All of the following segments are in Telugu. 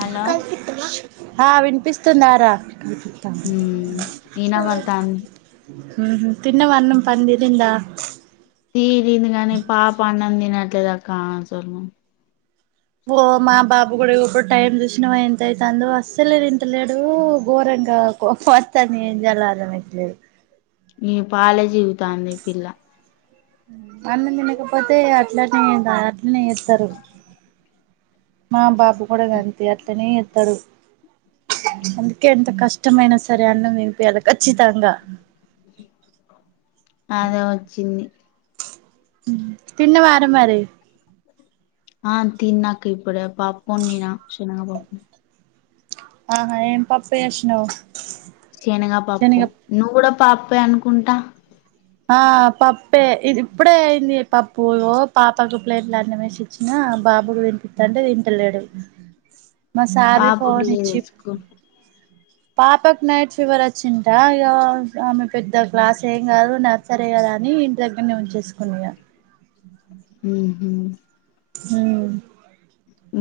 హలో ఆ వినిపిస్తుందరా త ఉమ్ ఇనబడతాంది ఉహు తిన్నవ అన్నం పంది నిండా తీరింది గానీ పాప అన్నం తినట్లేదక్క అసలు ఓ మా బాబు కూడాడిప్పుడు టైం చూసిన ఎంతయితందో అస్సలే తింటలేడు గోర ఇంక కొత్తాని ఏం చేయాలో అర్ధైతలేదు నీ పాలే జీకుతన్ది పిల్ల అన్నం తినకపోతే అట్లనే ఆ అట్లనే చేస్తరు మా బాబు కూడా కాంతి అట్నే చెత్తడు అందుకే ఎంత కష్టమైైన సరే అన్నం వినిపియేలె ఖచ్చితంగా అదే వచ్చింది తన్నవార మరీ ఆ తిన్నాక ఇప్పుడే పప్పు వండిన శెనగపప్పు అవునా ఏం పప్పు చేసినవు చేనగ పప్పు శనగ నువ్వు కూడా పాపే అనుకుంటా ఆ పప్పే ఇది ఇప్పుడే అయింది పప్పు పాపకు ప్లేట్లు అన్నమేసిచ్చిన ఆ బాబుకు తీనిపిస్తా అంటే తింటలేడు [inaudible] మా సారి పాపకు ఫోన్ లేదు ఇచ్చి స్కూల్ పాపకు నైట్ ఫీవర్ వచ్చింట ఇ ఆమె పెద్ద గ్లాస్ ఏం కాదు నాక్ సరే కదా అని ఇంటి దగ్గరనే ఉంచేసుకుని ఉహు హ్మ్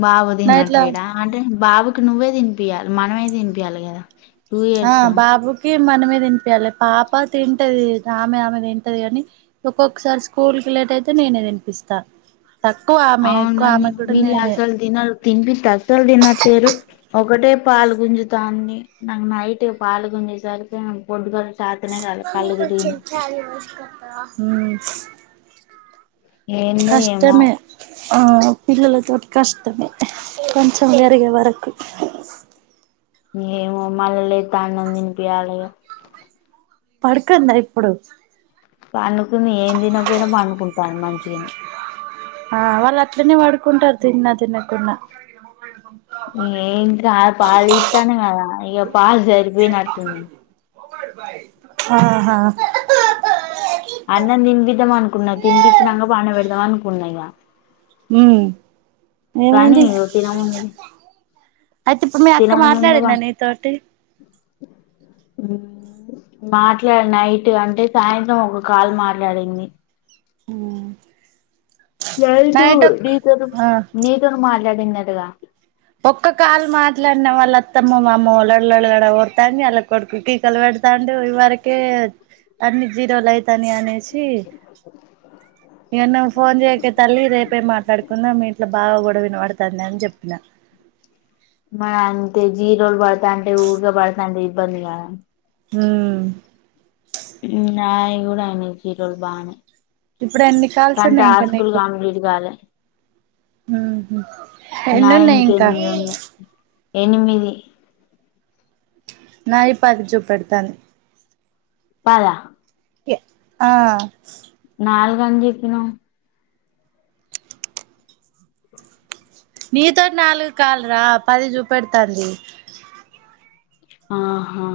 బాబు తినట్లేడా అంటే బాబు నువ్వే తినిపియ్యలి మనమే తినిపియ్యలి కదా టూ హా ఇయర్సా బాబుకి మనమే తినిపియ్యలి పాప తింటది ఆమె ఆమె తింటది కాని ఒక్కొక్కసారి స్కూల్ కి లేట్ అయితే నేనే తినిపిస్తా తక్కువ ఆమె ఎక్కువ అవునుకని ఆమె కూడా వీళ్ళు నేనే అసలు తినరు తినిపిత్తే అసల్ తినట్లేరు ఒకటే పాలు గుంజుతాంది నాకు నైట్ పాలు గుంజేసరికే బొడ్డు క [inaudible] ఏందో ఏమో కష్టమే ఆ పిల్లలతోటి కష్టమే కొంచెం [unintelligible] వరకు ఏమో మల్ల లెత్తే ఆన్నం తినిపియాలిగా పడుకుందా ఇప్పుడు పండుకుంది ఏం తినపోయినా పండుకుంటుంది మంచిగా ఆ వాళ్ళు అట్లనే పడుకుంటారు తిన్న తినక పోయినా ఏం కాదు పాలు ఇస్తాన కదా ఇక పాలు సరిపోయినట్టుంది అవునా అన్నం తినిపిద్దాం అనుకున్నా తినిపిచ్చినంక పండబెడదాం అనుకున్నా ఇగ మ్మ్ కానీ ఏమైంది ఇగ తినముందుకే అయితే ఇప్పుడు మీ అక్క మాట్లాడిందా నీతోటి మ్మ్ మాట్లాడి నైట్ అంటే సాయంత్రం ఒక కాల్ మాట్లాడింది మ్మ్ తెలుసు నీతోటి నీతోని మాట్లాడిందటగా ఒక్క కాలు మాట్లాడిన వాళ్ళ అత్తమ్మ వామ్మో లోడ లోడ లోడ ఒరుతాంది వాళ్ళ కొడుకు కేకలు పెడు తాండు ఇవరకే అన్ని జీరోలు అవుతాని అనేసి ఇగ నాకు ఫోన్ చేయకే తల్లి రేపే మాట్లాడుకుందాం మీ ఇంట్లో బాగా గొడ ఇనపడుతాంది అని చెప్పిన మరి అంతే జీరోలు పడతాంటే ఊకే పడతాంటే ఇబ్బంది కద మ్మ్ నాయి కూడా అయినాయి ఈ రోజు బాగనే ఇప్పుడు ఎన్ని కాల్స్ నా ఉన్నాయి ఇంకా టాస్కులు నీకు కంప్లీట్ కాలే ఉహు ఎన్నున్నాయి నావింక ఇంకా ఎనిమిది ఉన్నాయి ఎనిమిది నాయి పంచు పెడుతది పద ఎత్తు ఆ నాలుగని చెప్పినవ్ నీతోటి నాలుగు కాల్ రా పది చూపెడుతాంది ఆహా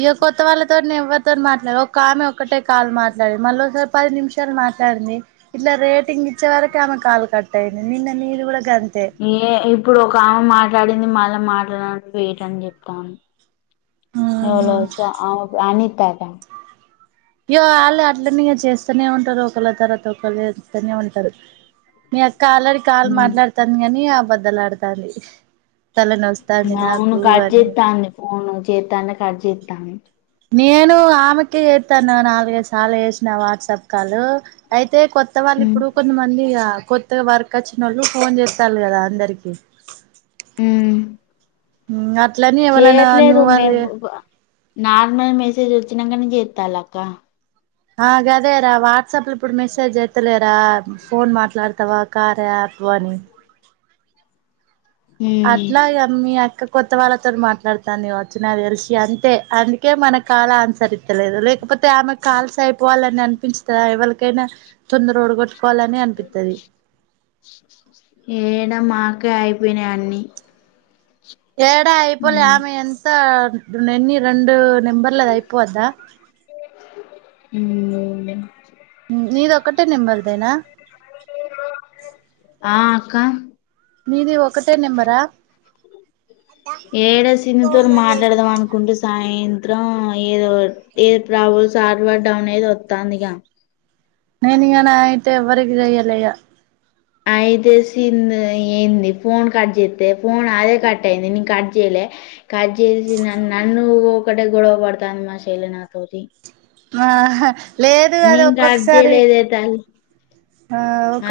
ఇక కొత్త వాళ్ళతోటి ఎవరితోని మాట్లాడలే ఒక ఆమె ఒకటే కాలు మాట్లాడి మళ్ళీ ఒకసారి పది నిమిషాలు మా మాట్లాడింది ఇట్లా రేటింగ్ ఇచ్చే వరకే ఆమె కాలు కట్ అయింది నిన్న నీది కూడా గంతే ఏ ఇప్పుడు ఒక ఆమె మాట్లాడింది మళ్ళీ మాట్లాడు అంటే వెయిట్ అని చెప్తాంది ఎవలో ఉహు [inaudible] అనిత ఆట అయ్యో వాళ్ళు అట్లనే ఇగ చేస్తూనే ఉంటారు ఒకళ్ళ తర్వాత ఒకళ్ళ చేస్తానే ఉంటారు మీ అక్క ఆల్రెడీ కాలు ఉమ్ మాట్లాడతాంది గాని అబద్దలాడుతాంది అవును కట్ చెత్తంది ఫోన్ చెత్తంటే కట్ చెత్తంది నేను ఆమెకి చేస్తాను నాలుగైదు సార్లు చేసిన వాట్సాప్ కాల్ అయి అయితే కొత్త వాళ్ళు ఉమ్ ఇప్పుడు కొంతమంది ఇగ కొత్తగా వర్క్ వచ్చినోళ్ళు ఫోన్ చేస్తాండు కదా అందరికి మ్మ్ మ్మ్ అట్ల అని ఎవలైనా న్యూ వాళ్ళు మేము నార్మల్ మెసేజ్ వచ్చినాకనే చేస్తాలా అక్క అ గదే రా వాట్సాప్ లో ఇప్పుడు మెసేజ్ చెత్తే లేదు దా, ఫోన్ మాట్లాడతావా? కార్యా అపు అని. ఉమ్ అట్లా ఇగ, మీ అక్క కొత్త వాళ్ళతోనీ మాట్లాడతాంది ఈ మధ్య. చ్, నాకు తెలిసి అంతే. అందుకే మన కాల్ ఆన్సర్రితలేదు. లేక్ ఒకతె, ఆమె కాల్స్ అయిపోవాలని అనిపించదా ఎవాళ్లకైనా? తొందర వోడగొట్. ఏడా, మాకే అయిపోయినయ్ అన్నీ. ఏడా, అయిపోలే ఆమె ఎంత? పొద్దునే, ఎన్ని రెండు నంబర్లది అయిపోవద్దా? ఉమ్మ్. ఉమ్, నీది ఒక్కటే నెంబర్ దేనా? ఆ, అక్క. నీది ఒక్కటే నెంబర్ ఆ? ఏడా, సింధుతోని మాట్లాడదాం అనుకుంటే సాయం. త్రా, ఏదో ఏ ప్రాబ్ల్స్ సర్వర్ డౌన్ ఏదో వస్తాంది. నేను ఇగ నైట్ ఎవ్వరికి చెయ్యాలే, ఇగ. అయితే, సింధు ఏంది? ఫోన్ కట్ జేస్తే ఫోన్ అదే కట్ అయింది. నేను కట్ జేయలే. కట్ జేసిన్ నన్ను ఒకటే గొడవ పడతాంది మా చెల్లె నాతోటి. ఆ లేదు అది నేను కట్ ఒక్కొక్కసారి జేయలేదే తల్లి. ఆ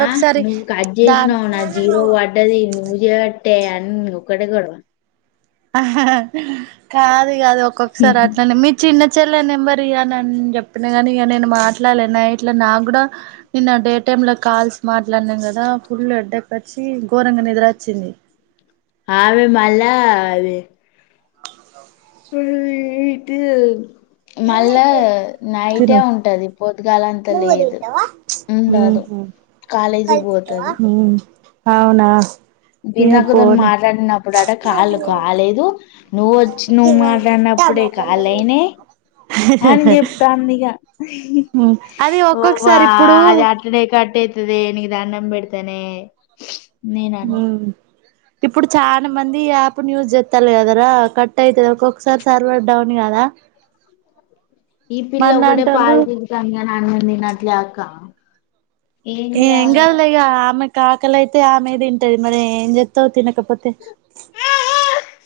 ఆ, నువ్వు కట్ దాన్ జేసినవ్. నాది జీరో పడ్డది నువ్వు. జేయవట్టే అన్నీ, ఒక్కడే గొడవా? ఆ హా హా కాదు, ఇగ అది ఒక్కొక్కసారి అట్లనే, మీ చిన్నద్. చెల్లె నెంబర్ ఇయ్యానన్ చెప్పిన గానీ, ఇగ నేను మాట్లాడలే నైట్ల. నాకు కూడా నిన్న డేట్ టైం లా కాల్స్ మాట్లాడినాం గదా, ఫుల్ హెడేక్ వచ్చి ఘోరంగా నిద్ర వచ్చింది. ఆమె మల్లా అవి. [unintelligible] [inaudible] మళ్లా తిను నైటే ఉంటది, పొద్దుగాల అంతా లేదు. మ్ ఉండదు హు, కాలేజీకి కలిపితావా? పోతది హు, అవునా? ఇగ బిందక్కతోని పోనీ మాట్లాడినప్పుడట, కాల్ కాలేదు. నువ్వు వచ్చి, నువ్వు మాట్లాడినప్పుడే కాల్ అయినయ్ అని చెప్తాంది ఇగ. అది ఓ వా, ఒక్కొక్కసారి ఇప్పుడు అది అట్టనే కట్టే. వే, నీకు దండం బెడతనే, నేను అన్న. ఉమ్ ఇప్పుడు చానా మంది ఈ యాప్ ని యూజ్ జేస్తాలు కదరా, కట్ అయితది ఒక్కొక్కసారి. సర్వర్ డౌన్ గదా. ఈ పిల్ల ఒకటే పాల్చికుతావుంది, కాని అన్నాం తినట్లే అక్క. ఏం గాదులే, ఇగ ఆమెక్. కాకలి అయితే ఆమె తింటది మరి, ఏం జేత్తవ్? తినకపోతే.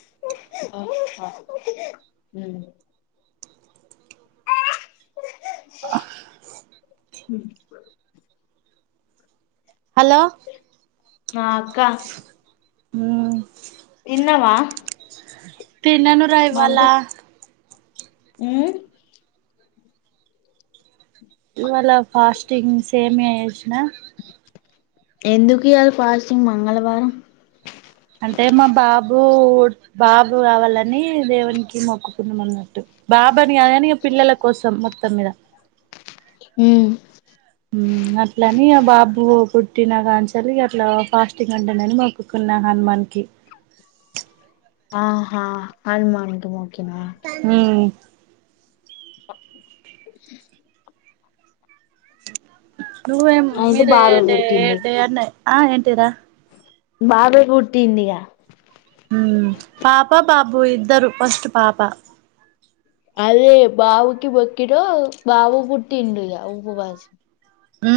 అ అ హు ఆ హె. హ్. హలో! ఆ, అక్క. ఉమ్. తిన్నావా? తిన్నాను రా, ఇవ్వల. ఉమ్మ్. ఇవ్వాల ఫాస్టింగ్, సేమియా జేసినా. ఎందుకు ఇయ్యాల ఫాస్టింగ్? మంగళవారం. అంటే, మా బాబు బాబు గావాలని దేవునికి మొక్కుకున్నాం అన్నట్టు. బాబాని గాదు గానీ, పిల్లల కోసం మొత్తం మీద. ఉమ్. ఉమ్, అట్లని. ఆ బాబు పుట్టిన కంచెల్లి, ఇగ అట్లా ఫాస్టింగ్ అంటానని మొక్కుకున్నా. న్నా హనుమాన్ కి ఆహా హనుమాన్ కిమో ఊ నువ్వేం అయితే బావ మీరేడే పుట్టిండు ఏడన్న ఆ ఏంటిది రా బాబే పుట్టిందిగా ఊ పాప బాబు ఇద్దరు ఫస్ట్ పాప అదే బావుకి మొక్కిన బావు పుటిండు ఇగ ఉపవాసి ఊ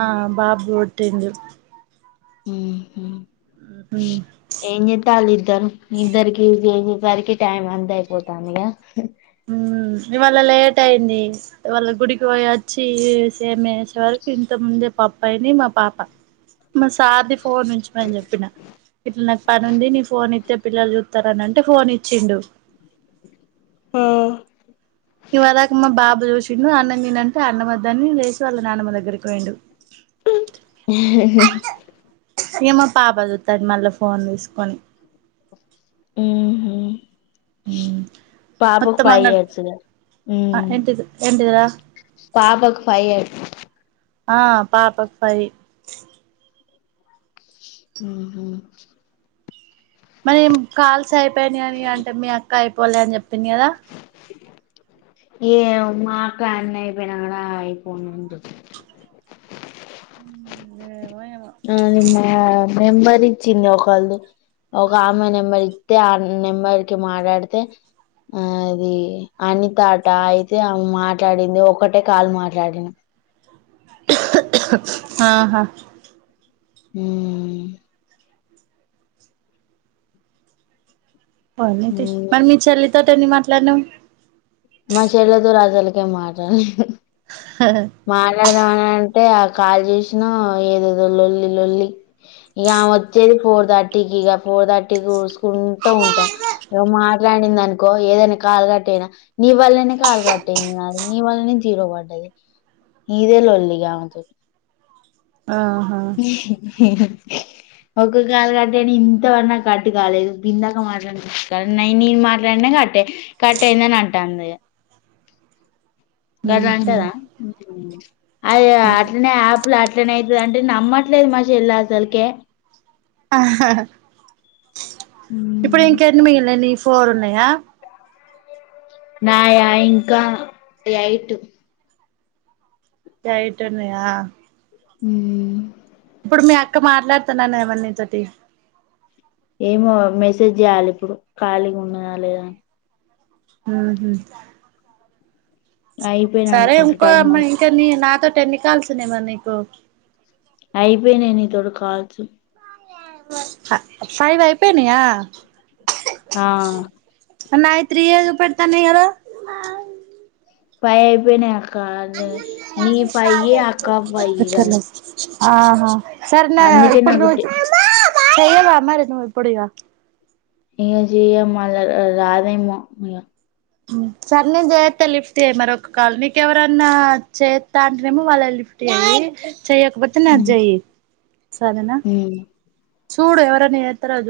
ఆ బాబు ఉటిండు ఊహు మ్మ్ ఏంజెతల్ ఇద్ ఇద్దరు ఇద్దరికి చేసేసరికి టైమ్ అంత అయిపోతాందిగా ఉ ఇవాళ లేట్ అయింది ఇవాళ్ళ గుడికి పోయి వచ్చి సేమ్ వేసే వరకు ఇంత ముందు దే పప్పయింది మా పాప మ సార్ ది ఫ్ ఫోన్ ఉంచుమని చెప్పిన ఇట్లా నాకు పని ఉంది నీ ఫోన్ ఇతే పిల్లల్ జూత్ తరనంటే ఫోన్ ఇచ్చిండు ఆ ఇవార్ దాక మా బాబు చూసిండు అన్నం తిన్ అంటే అన్నమదన్ని లేసి వాళ్ళ నాన్నమ్మ దగ్గరికి పోయిండు ఇగ మా పాప జుతాంది మళ్ళ ఫోన్ తీసుకొని ఊహు మ్మ్ బాబుకు మొత్తం ఫై అంగడి ఇయర్స్ ఇగ ఏంటిది ఏంటిదిరా పాపాకు ఫై ఇయర్స్ ఆ పాపాకు ఫయ్ ఊహు మరేం కాల్స్ అయిపోయినా అని నేన్ అంటే మీ అక్క అయిపోలే అని చెప్పింది కదా ఏమో మా అక్క అన్ని ఐపోయినంకా రాయ్ పోనీ అంటది ఊ దేవ్ ఆ నిన్న నెంబర్ ఇచ్చింది ఒకల్ది ఒక ఆమె నెంబర్ ఇతే ఆ నెంబర్ కి మాట్లాడితే ఆది అనితాట అయితే ఆమె మాటడింది ఒక్కటే కాలు మాట్లాడినా ఆహా ఊ పోని తీ ఉమ్ మరి మీ చెల్లితోటి ఎన్ని మాట్లాడినవ్ మా షెల్లతోటి అసలకే మాటలేదు మాట్లాడదాం అని అంటే ఆ కాలు చేసినా ఏదేదో లొల్లి లొల్లి ఇగ ఆమె వచ్చేది ఫోర్ థర్టీకి ఇగ ఫోర్ థర్టీకి చూసుకుంటూ ఉంటాం ఇగొ మాట్లా మాట్లాడింది అనుకో ఏదైనా కాలు కట్ అయినా నీ వల్లనే కాలు కట్ అయింది నాది నీ వల్లనే జీరో పడ్డది ఇదే లోల్లి ఆమెతోటి. ఆహా! [unintelligible] ఒక్క కాల్ కట్టని ఇంతవరకు నాకు కట్టు కాలేదు బిందాక మాట్లాడ న నేను మాట్లాడిన ఎగట్టే కట్ ఐందని అంటాంది ఇగ గడ్ల అంటదా అది అట్లనే ఆపుల్ అట్లనే ఐతదం టే నమ్మట్లేద్ మా షెల్ల అసల్ కే ఆహ్ హ హా ఇప్పుడు ఇంకెన్ని మిగిలిన నీయి ఫోర్ ఉన్నయ నాయా ఇంకా యైటు యైటున్నయా ఊ ఇప్పుడు మీ అక్క మాట్లాడతన్ననదిగా నీతోటి ఏమో మెసేజ్ చేయాలి ఇప్పుడు ఖాళీగా ఉన్నదా లేదా అని ఊహు అయిపోయినా సరే, అనుకుంటా ఇంకో టైం అమ్మాయి. ఇంకెన్ని నాతోటి ఎన్ని కాల్స్ ఉన్నయ్ మరి నీకు? అయిపోయినయి నీతోటి కాల్స్? ఆ, ఫైవ్ అయిపోయినయా? ఆ. మరి నాయి త్రీ ఏ చూపెడుతున్నాయ్ కదా? ఫైవ్ అయిపోయినయ్ అక్క ఆన్ళ్లనే. నీయి ఫైవ్, అక్కా ఫైవ్ కదా? ఆహా, సరేనా? అందుకే ఇప్పుడు నాకు ఇక జూచి చేయవా మరి నీవు, ఇప్పుడు ఇగ? ఇగ జేయ్, మళ్ల రాదేమో ఇగ. సరే, నేను జేత లిఫ్ట్ చేయ్యి మరి ఒక కాల్. నీకెవరన్నా చేత్త అంటనేమో, వాళ్ళది లిఫ్ట్. నాయక్. చెయ్యకపోతే, నాక్ చెయ్యి. సరేనా? ఉమ్ చూడు, ఎవరైనా జేస్తారా చూడు.